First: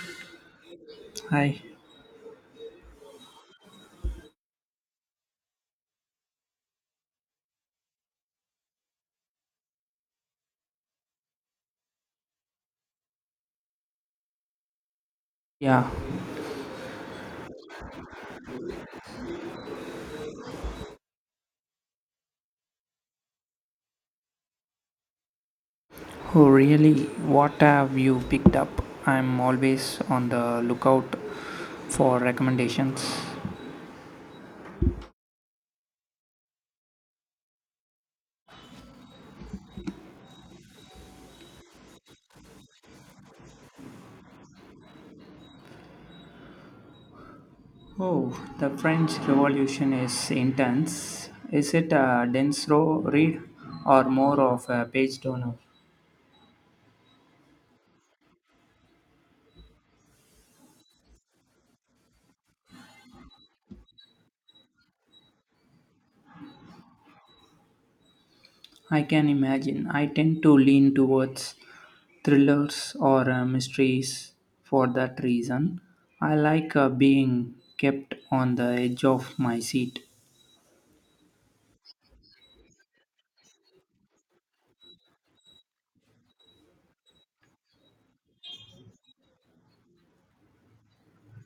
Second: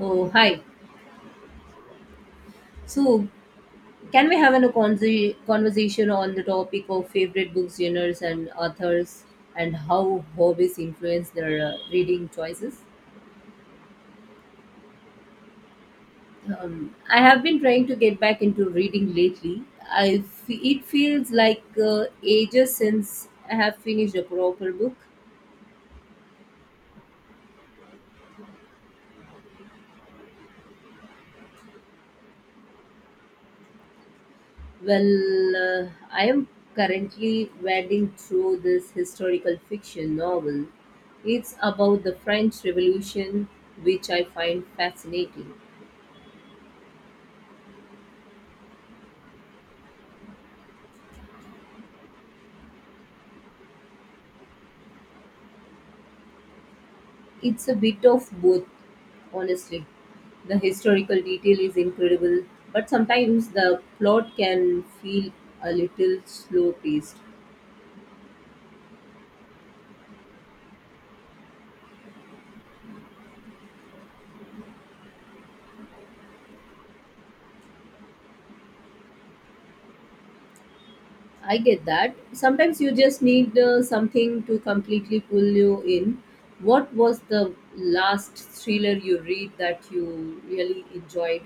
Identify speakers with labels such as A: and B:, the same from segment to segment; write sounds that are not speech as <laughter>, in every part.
A: Oh, hi.
B: Hi.
A: So, can we have a conversation on the topic of favorite book genres and authors and how hobbies influence their reading choices?
B: Yeah.
A: I have been trying to get back into reading lately. It feels like ages since I have finished a proper book.
B: Oh, really? What have you picked up? I'm always on the lookout for recommendations.
A: Well, I am currently wading through this historical fiction novel. It's about the French Revolution, which I find fascinating.
B: Oh, the French Revolution is intense. Is it a dense row read or more of a page turner?
A: It's a bit of both, honestly. The historical detail is incredible, but sometimes the plot can feel a little slow paced.
B: I can imagine. I tend to lean towards thrillers or mysteries for that reason. I like being kept on the edge of my seat.
A: I get that. Sometimes you just need something to completely pull you in. What was the last thriller you read that you really enjoyed?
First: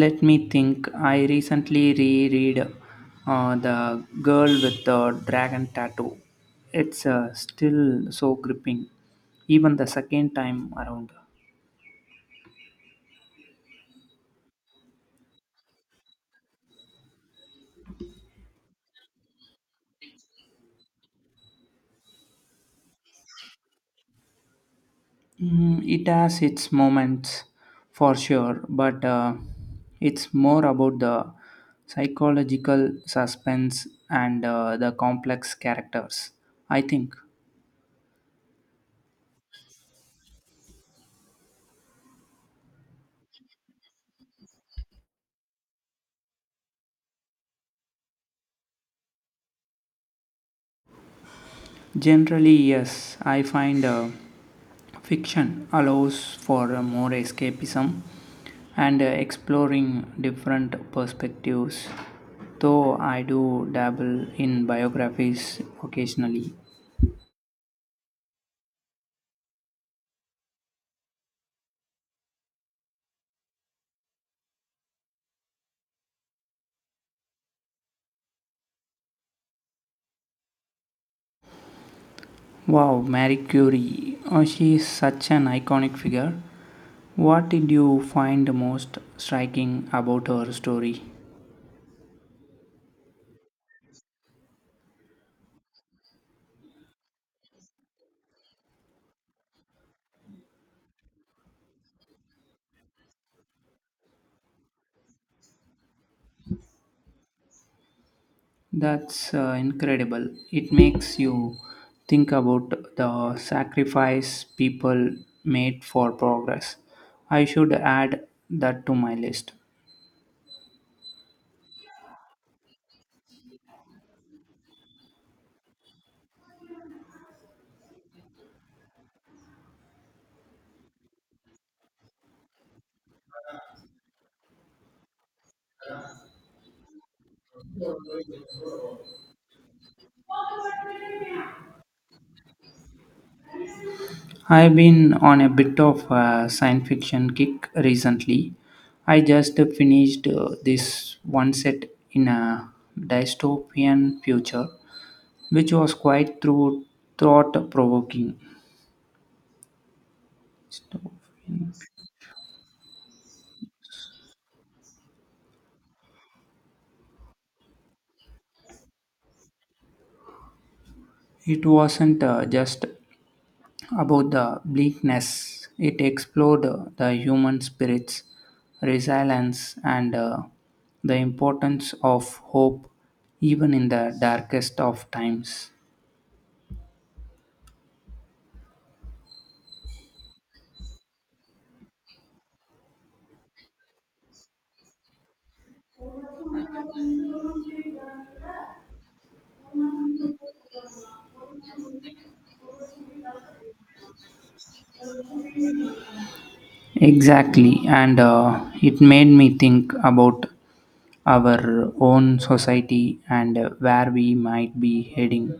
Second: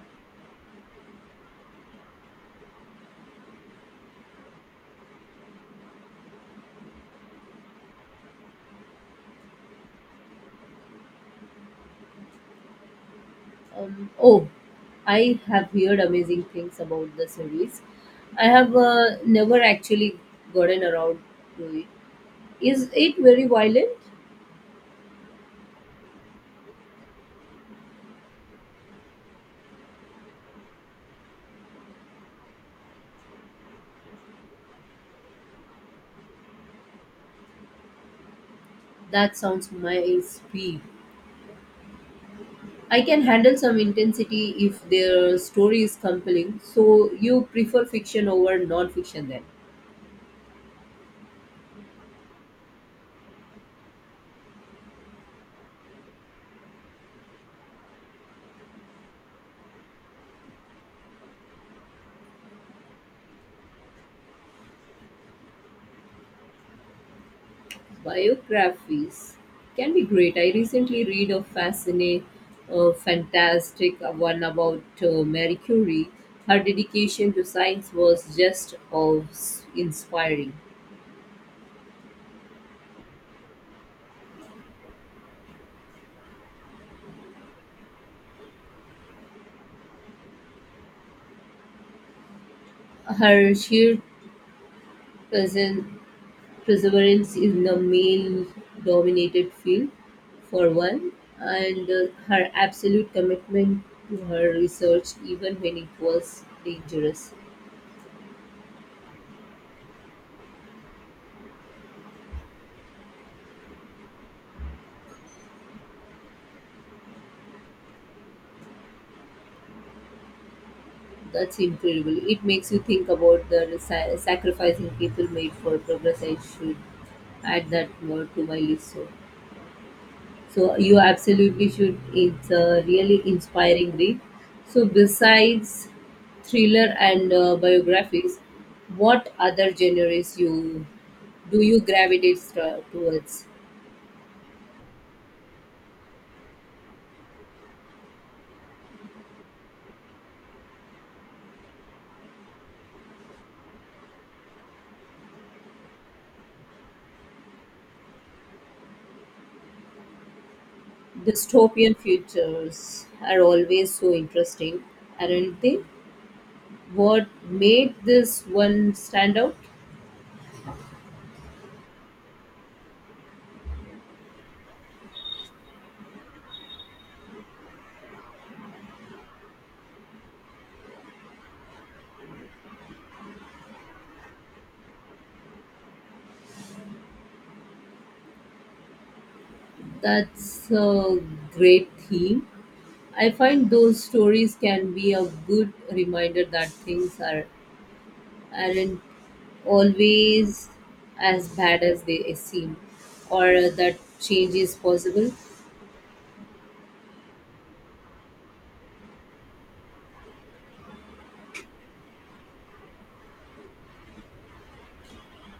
B: Let me think. I recently reread The Girl with the Dragon Tattoo. It's still so gripping, even the second time around.
A: Oh, I have heard amazing things about the series. I have never actually gotten around to it. Is it very violent?
B: Mm, it has its moments for sure, but it's more about the psychological suspense and the complex characters, I think.
A: That sounds my speed. I can handle some intensity if their story is compelling. So you prefer fiction over non-fiction then?
B: Generally, yes, I find fiction allows for more escapism and exploring different perspectives, though I do dabble in biographies occasionally.
A: Biographies can be great. I recently read a fantastic one about Marie Curie. Her dedication to science was just awe inspiring.
B: Wow, Marie Curie, oh, she is such an iconic figure. What did you find most striking about her story?
A: Her sheer presen- perseverance in a male dominated field, for one, and her absolute commitment to her research, even when it was dangerous.
B: That's incredible. It makes you think about the sacrifice people made for progress. I should add that to my list.
A: That's incredible. It makes you think about the sacrificing people made for progress. I should add that word to my list. So, you absolutely should. It's a really inspiring read. So, besides thriller and biographies, what other genres you gravitate towards?
B: I've been on a bit of a science fiction kick recently. I just finished this one set in a dystopian future, which was quite through thought provoking.
A: Dystopian futures are always so interesting, aren't they? What made this one stand out?
B: It wasn't just about the bleakness. It explored the human spirit's resilience and the importance of hope even in the darkest of times.
A: That's a great theme. I find those stories can be a good reminder that things are aren't always as bad as they seem, or that change is possible.
B: Exactly, and it made me think about our own society and where we might be heading.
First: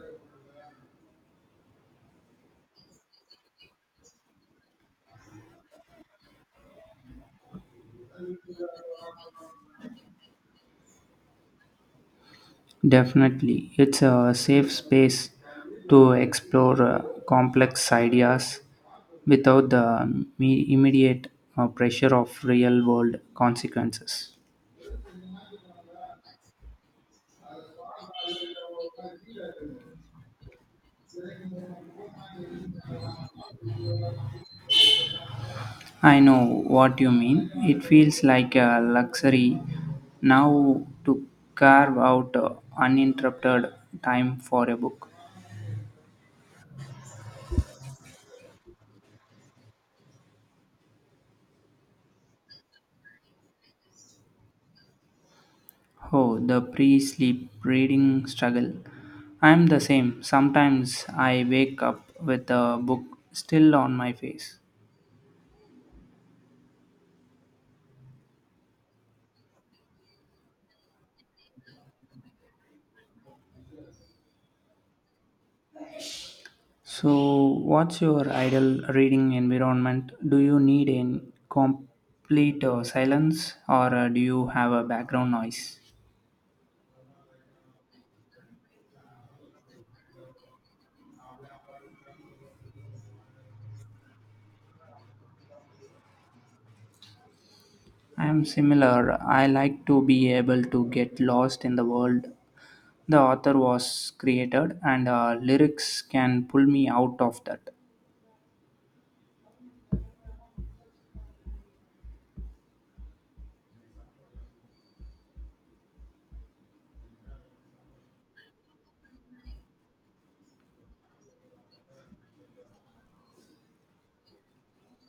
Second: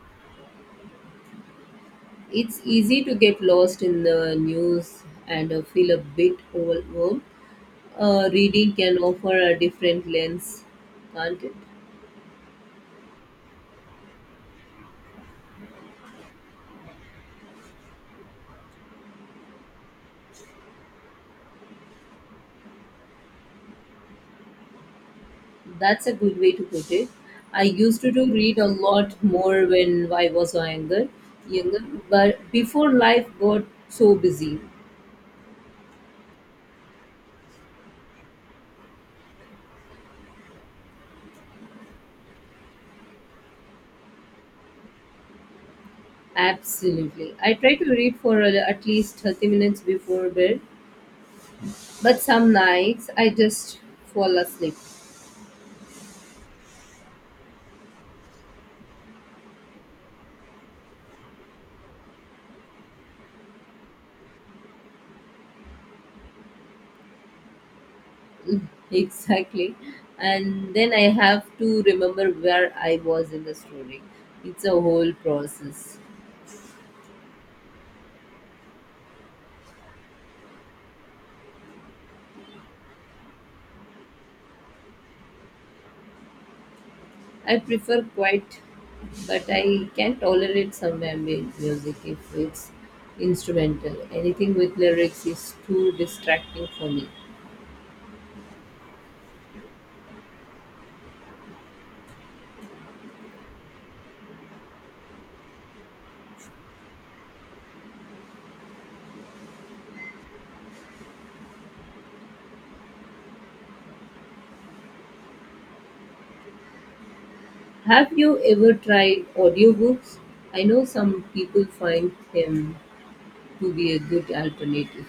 A: It's easy to get lost in the news and feel a bit overwhelmed. Reading can offer a different lens, can't it?
B: Definitely, it's a safe space to explore complex ideas without the immediate pressure of real world consequences.
A: That's a good way to put it. I used to do read a lot more when I was younger, but before life got so busy.
B: I know what you mean. It feels like a luxury now to carve out uninterrupted time for a book.
A: Absolutely. I try to read for at least 30 minutes before bed, but some nights I just fall asleep. <laughs>
B: Oh, the pre sleep reading struggle. I'm the same. Sometimes I wake up with a book still on my face.
A: Mm, exactly. And then I have to remember where I was in the story. It's a whole process.
B: So, what's your ideal reading environment? Do you need a complete silence or do you have a background noise?
A: I prefer quiet, but I can tolerate some ambient music if it's instrumental. Anything with lyrics is too distracting for me.
B: I am similar. I like to be able to get lost in the world the author was created, and lyrics can pull me out of that.
A: Have you ever tried audiobooks? I know some people find them to be a good alternative.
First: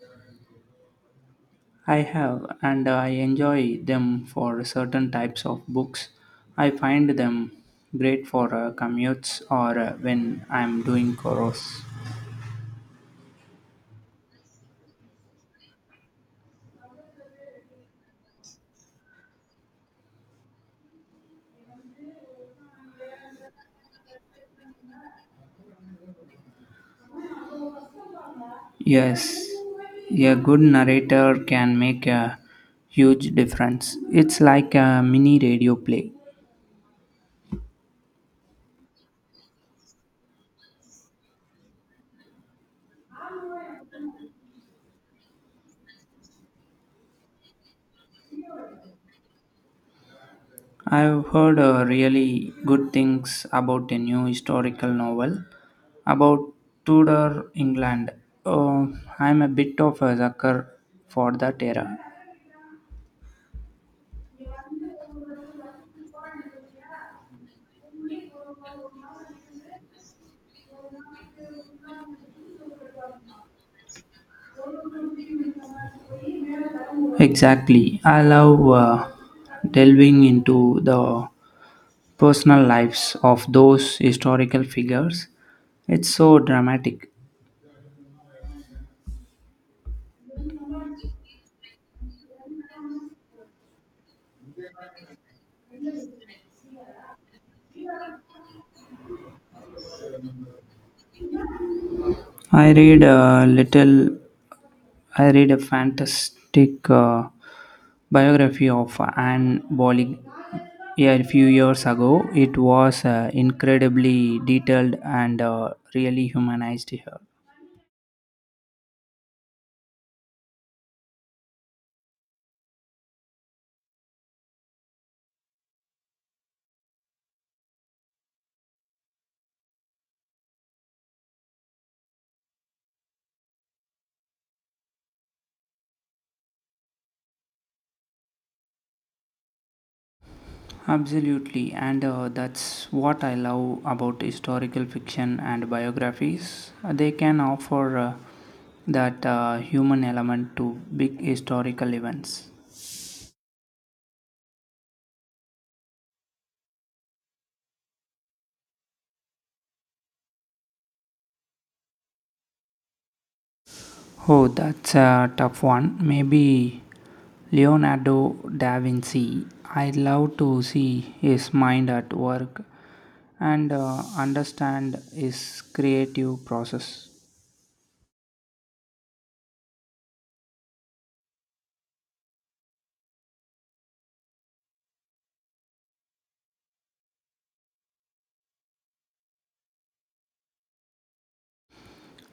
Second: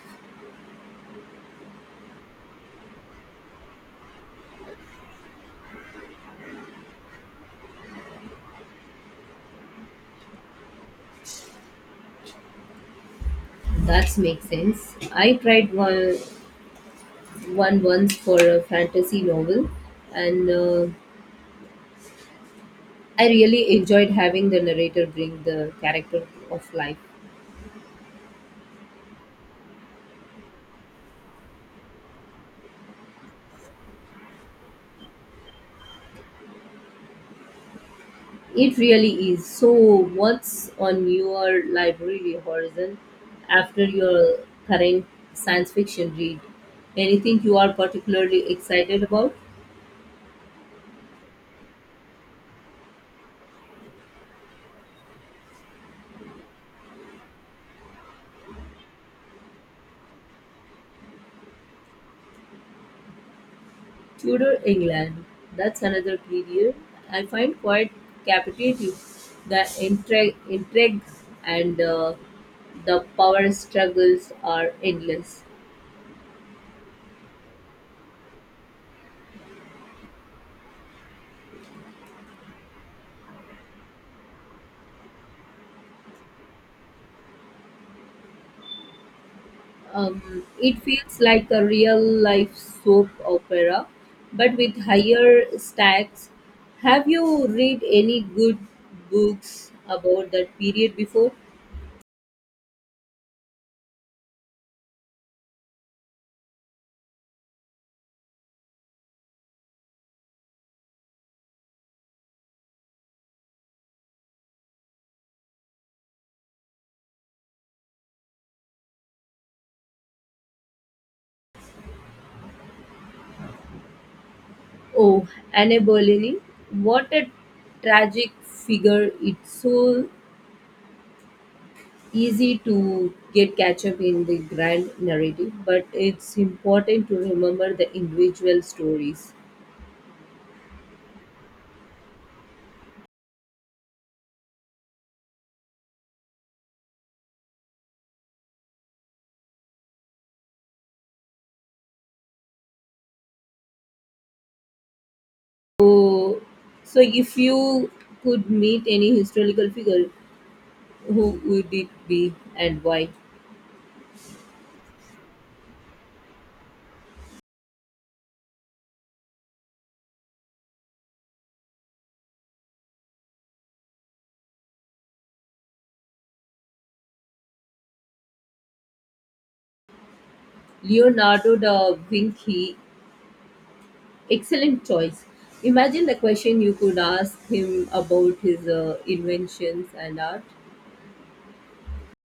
B: I have, and I enjoy them for certain types of books. I find them great for commutes or when I'm doing chores.
A: That makes sense. I tried one once for a fantasy novel, and I really enjoyed having the narrator bring the character of life.
B: Yes, a good narrator can make a huge difference. It's like a mini radio play.
A: It really is. So, what's on your library horizon after your current science fiction read? Anything you are particularly excited about?
B: I've heard really good things about a new historical novel about Tudor England. Oh, I'm a bit of a sucker for that era.
A: Tudor England. That's another period I find quite captivating. The intrigue and the power struggles are endless.
B: Exactly. I love delving into the personal lives of those historical figures. It's so dramatic.
A: It feels like a real life soap opera, but with higher stakes. Have you read any good books about that period before?
B: I read a little. I read a fantastic biography of Anne Boley, yeah, a few years ago. It was incredibly detailed and really humanized her.
A: Oh, Anne Boleyn. What a tragic figure. It's so easy to get catch up in the grand narrative, but it's important to remember the individual stories.
B: Absolutely, and that's what I love about historical fiction and biographies. They can offer that human element to big historical events.
A: So, so, if you could meet any historical figure, who would it be and why?
B: Oh, that's a tough one. Maybe Leonardo da Vinci. I'd love to see his mind at work and understand his creative process.
A: Leonardo da Vinci, excellent choice. Imagine the question you could ask him about his inventions and art.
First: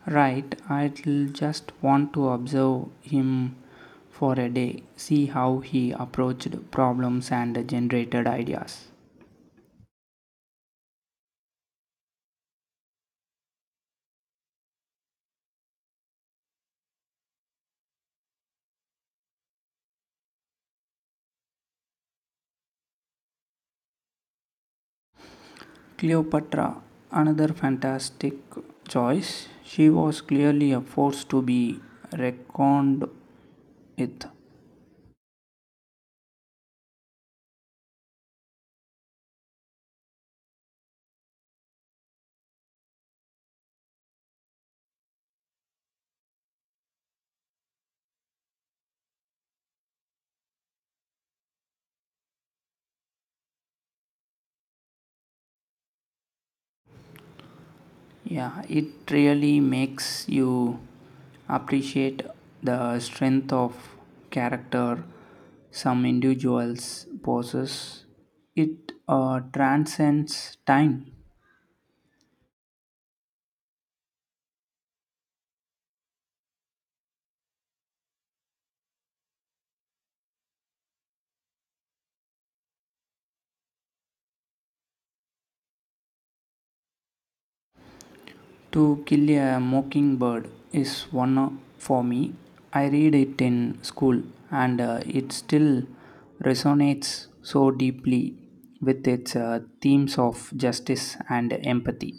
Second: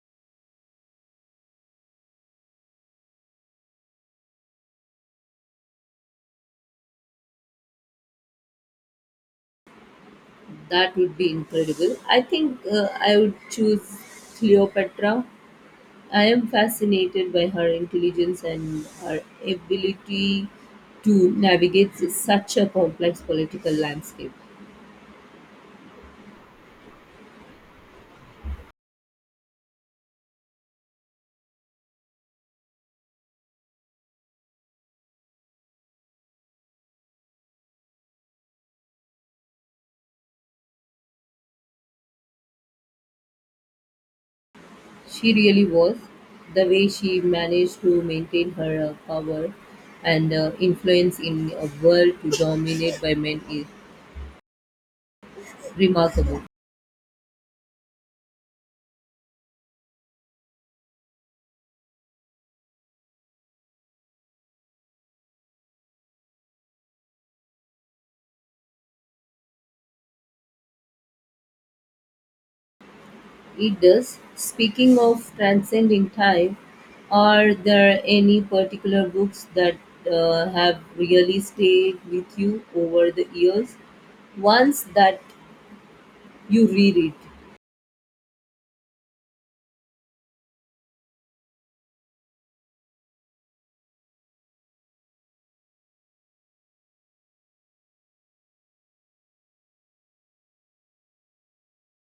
B: Right, I'd just want to observe him for a day, see how he approached problems and generated ideas.
A: That would be incredible. I think I would choose Cleopatra. I am fascinated by her intelligence and her ability to navigate such a complex political landscape.
B: Cleopatra, another fantastic choice. She was clearly a force to be reckoned it.
A: She really was, the way she managed to maintain her power and influence in a world dominated by men is remarkable.
B: Yeah, it really makes you appreciate the strength of character some individuals possess. It transcends time.
A: It does. Speaking of transcending time, are there any particular books that have really stayed with you over the years? Ones that you reread?
B: To kill a mockingbird is for me. I read it in school, and it still resonates so deeply with its themes of justice and empathy.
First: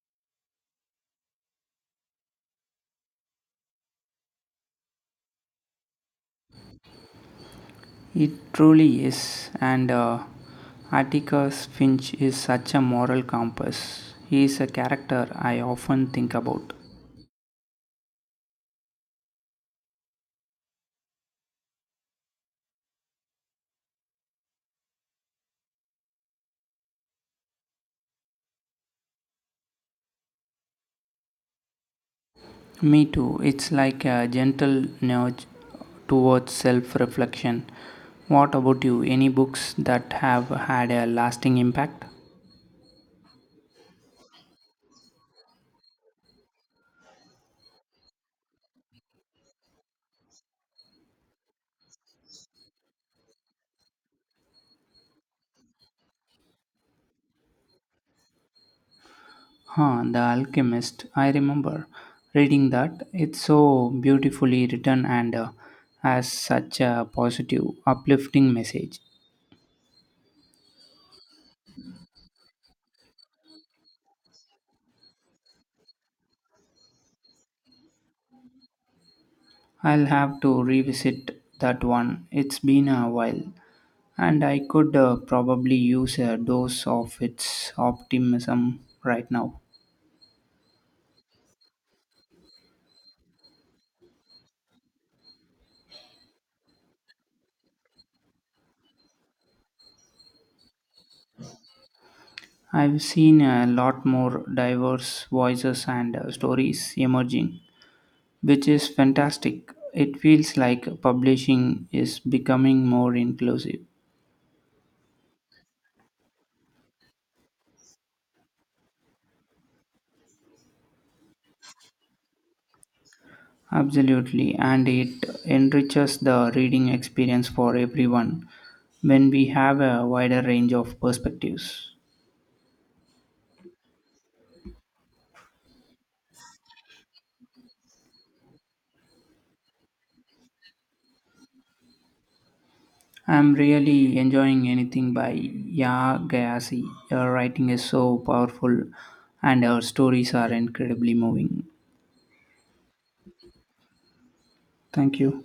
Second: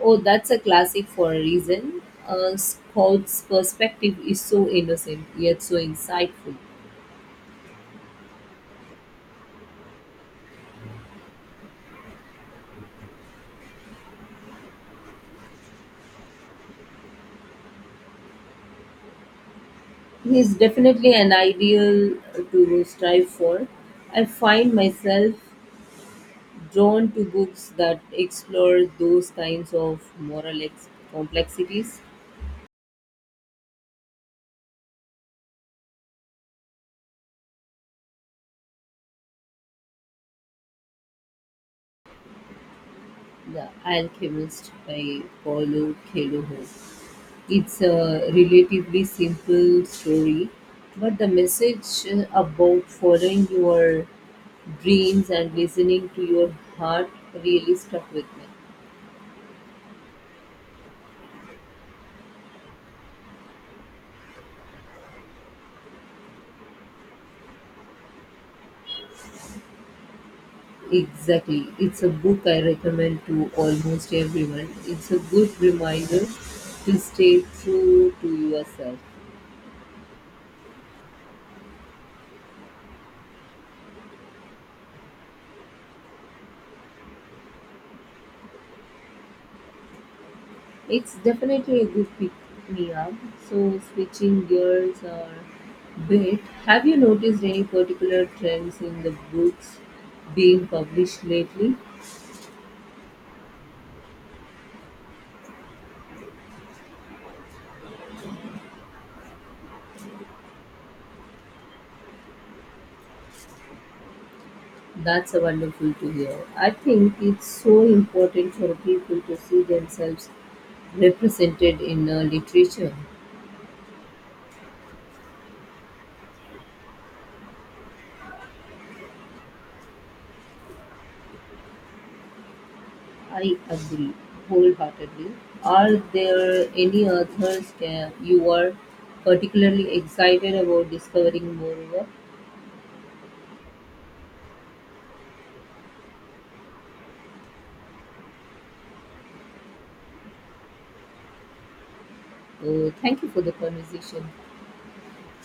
A: Oh, that's a classic for a reason. Scott's perspective is so innocent, yet so insightful.
B: It truly is, and Atticus Finch is such a moral compass. He is a character I often think about.
A: He's definitely an ideal to strive for. I find myself drawn to books that explore those kinds of moral complexities.
B: Me too, it's like a gentle nudge towards self reflection. What about you? Any books that have had a lasting impact?
A: The Alchemist by Paulo Coelho. It's a relatively simple story, but the message about following your dreams and listening to your heart really stuck with me.
B: Huh, The Alchemist. I remember reading that. It's so beautifully written and has such a positive, uplifting message.
A: Exactly. It's a book I recommend to almost everyone. It's a good reminder to stay true to yourself.
B: I'll have to revisit that one. It's been a while, and I could probably use a dose of its optimism right now.
A: It's definitely a good pick me up. So, switching gears a bit, have you noticed any particular trends in the books being published lately?
B: I've seen a lot more diverse voices and stories emerging, which is fantastic. It feels like publishing is becoming more inclusive.
A: That's a wonderful to hear. I think it's so important for people to see themselves represented in literature.
B: Absolutely, and it enriches the reading experience for everyone when we have a wider range of perspectives.
A: I agree wholeheartedly. Are there any authors you are particularly excited about discovering more over?
B: I'm really enjoying anything by Ya Gayasi. Her writing is so powerful and her stories are incredibly moving.
A: Thank you for the conversation.
B: Thank you.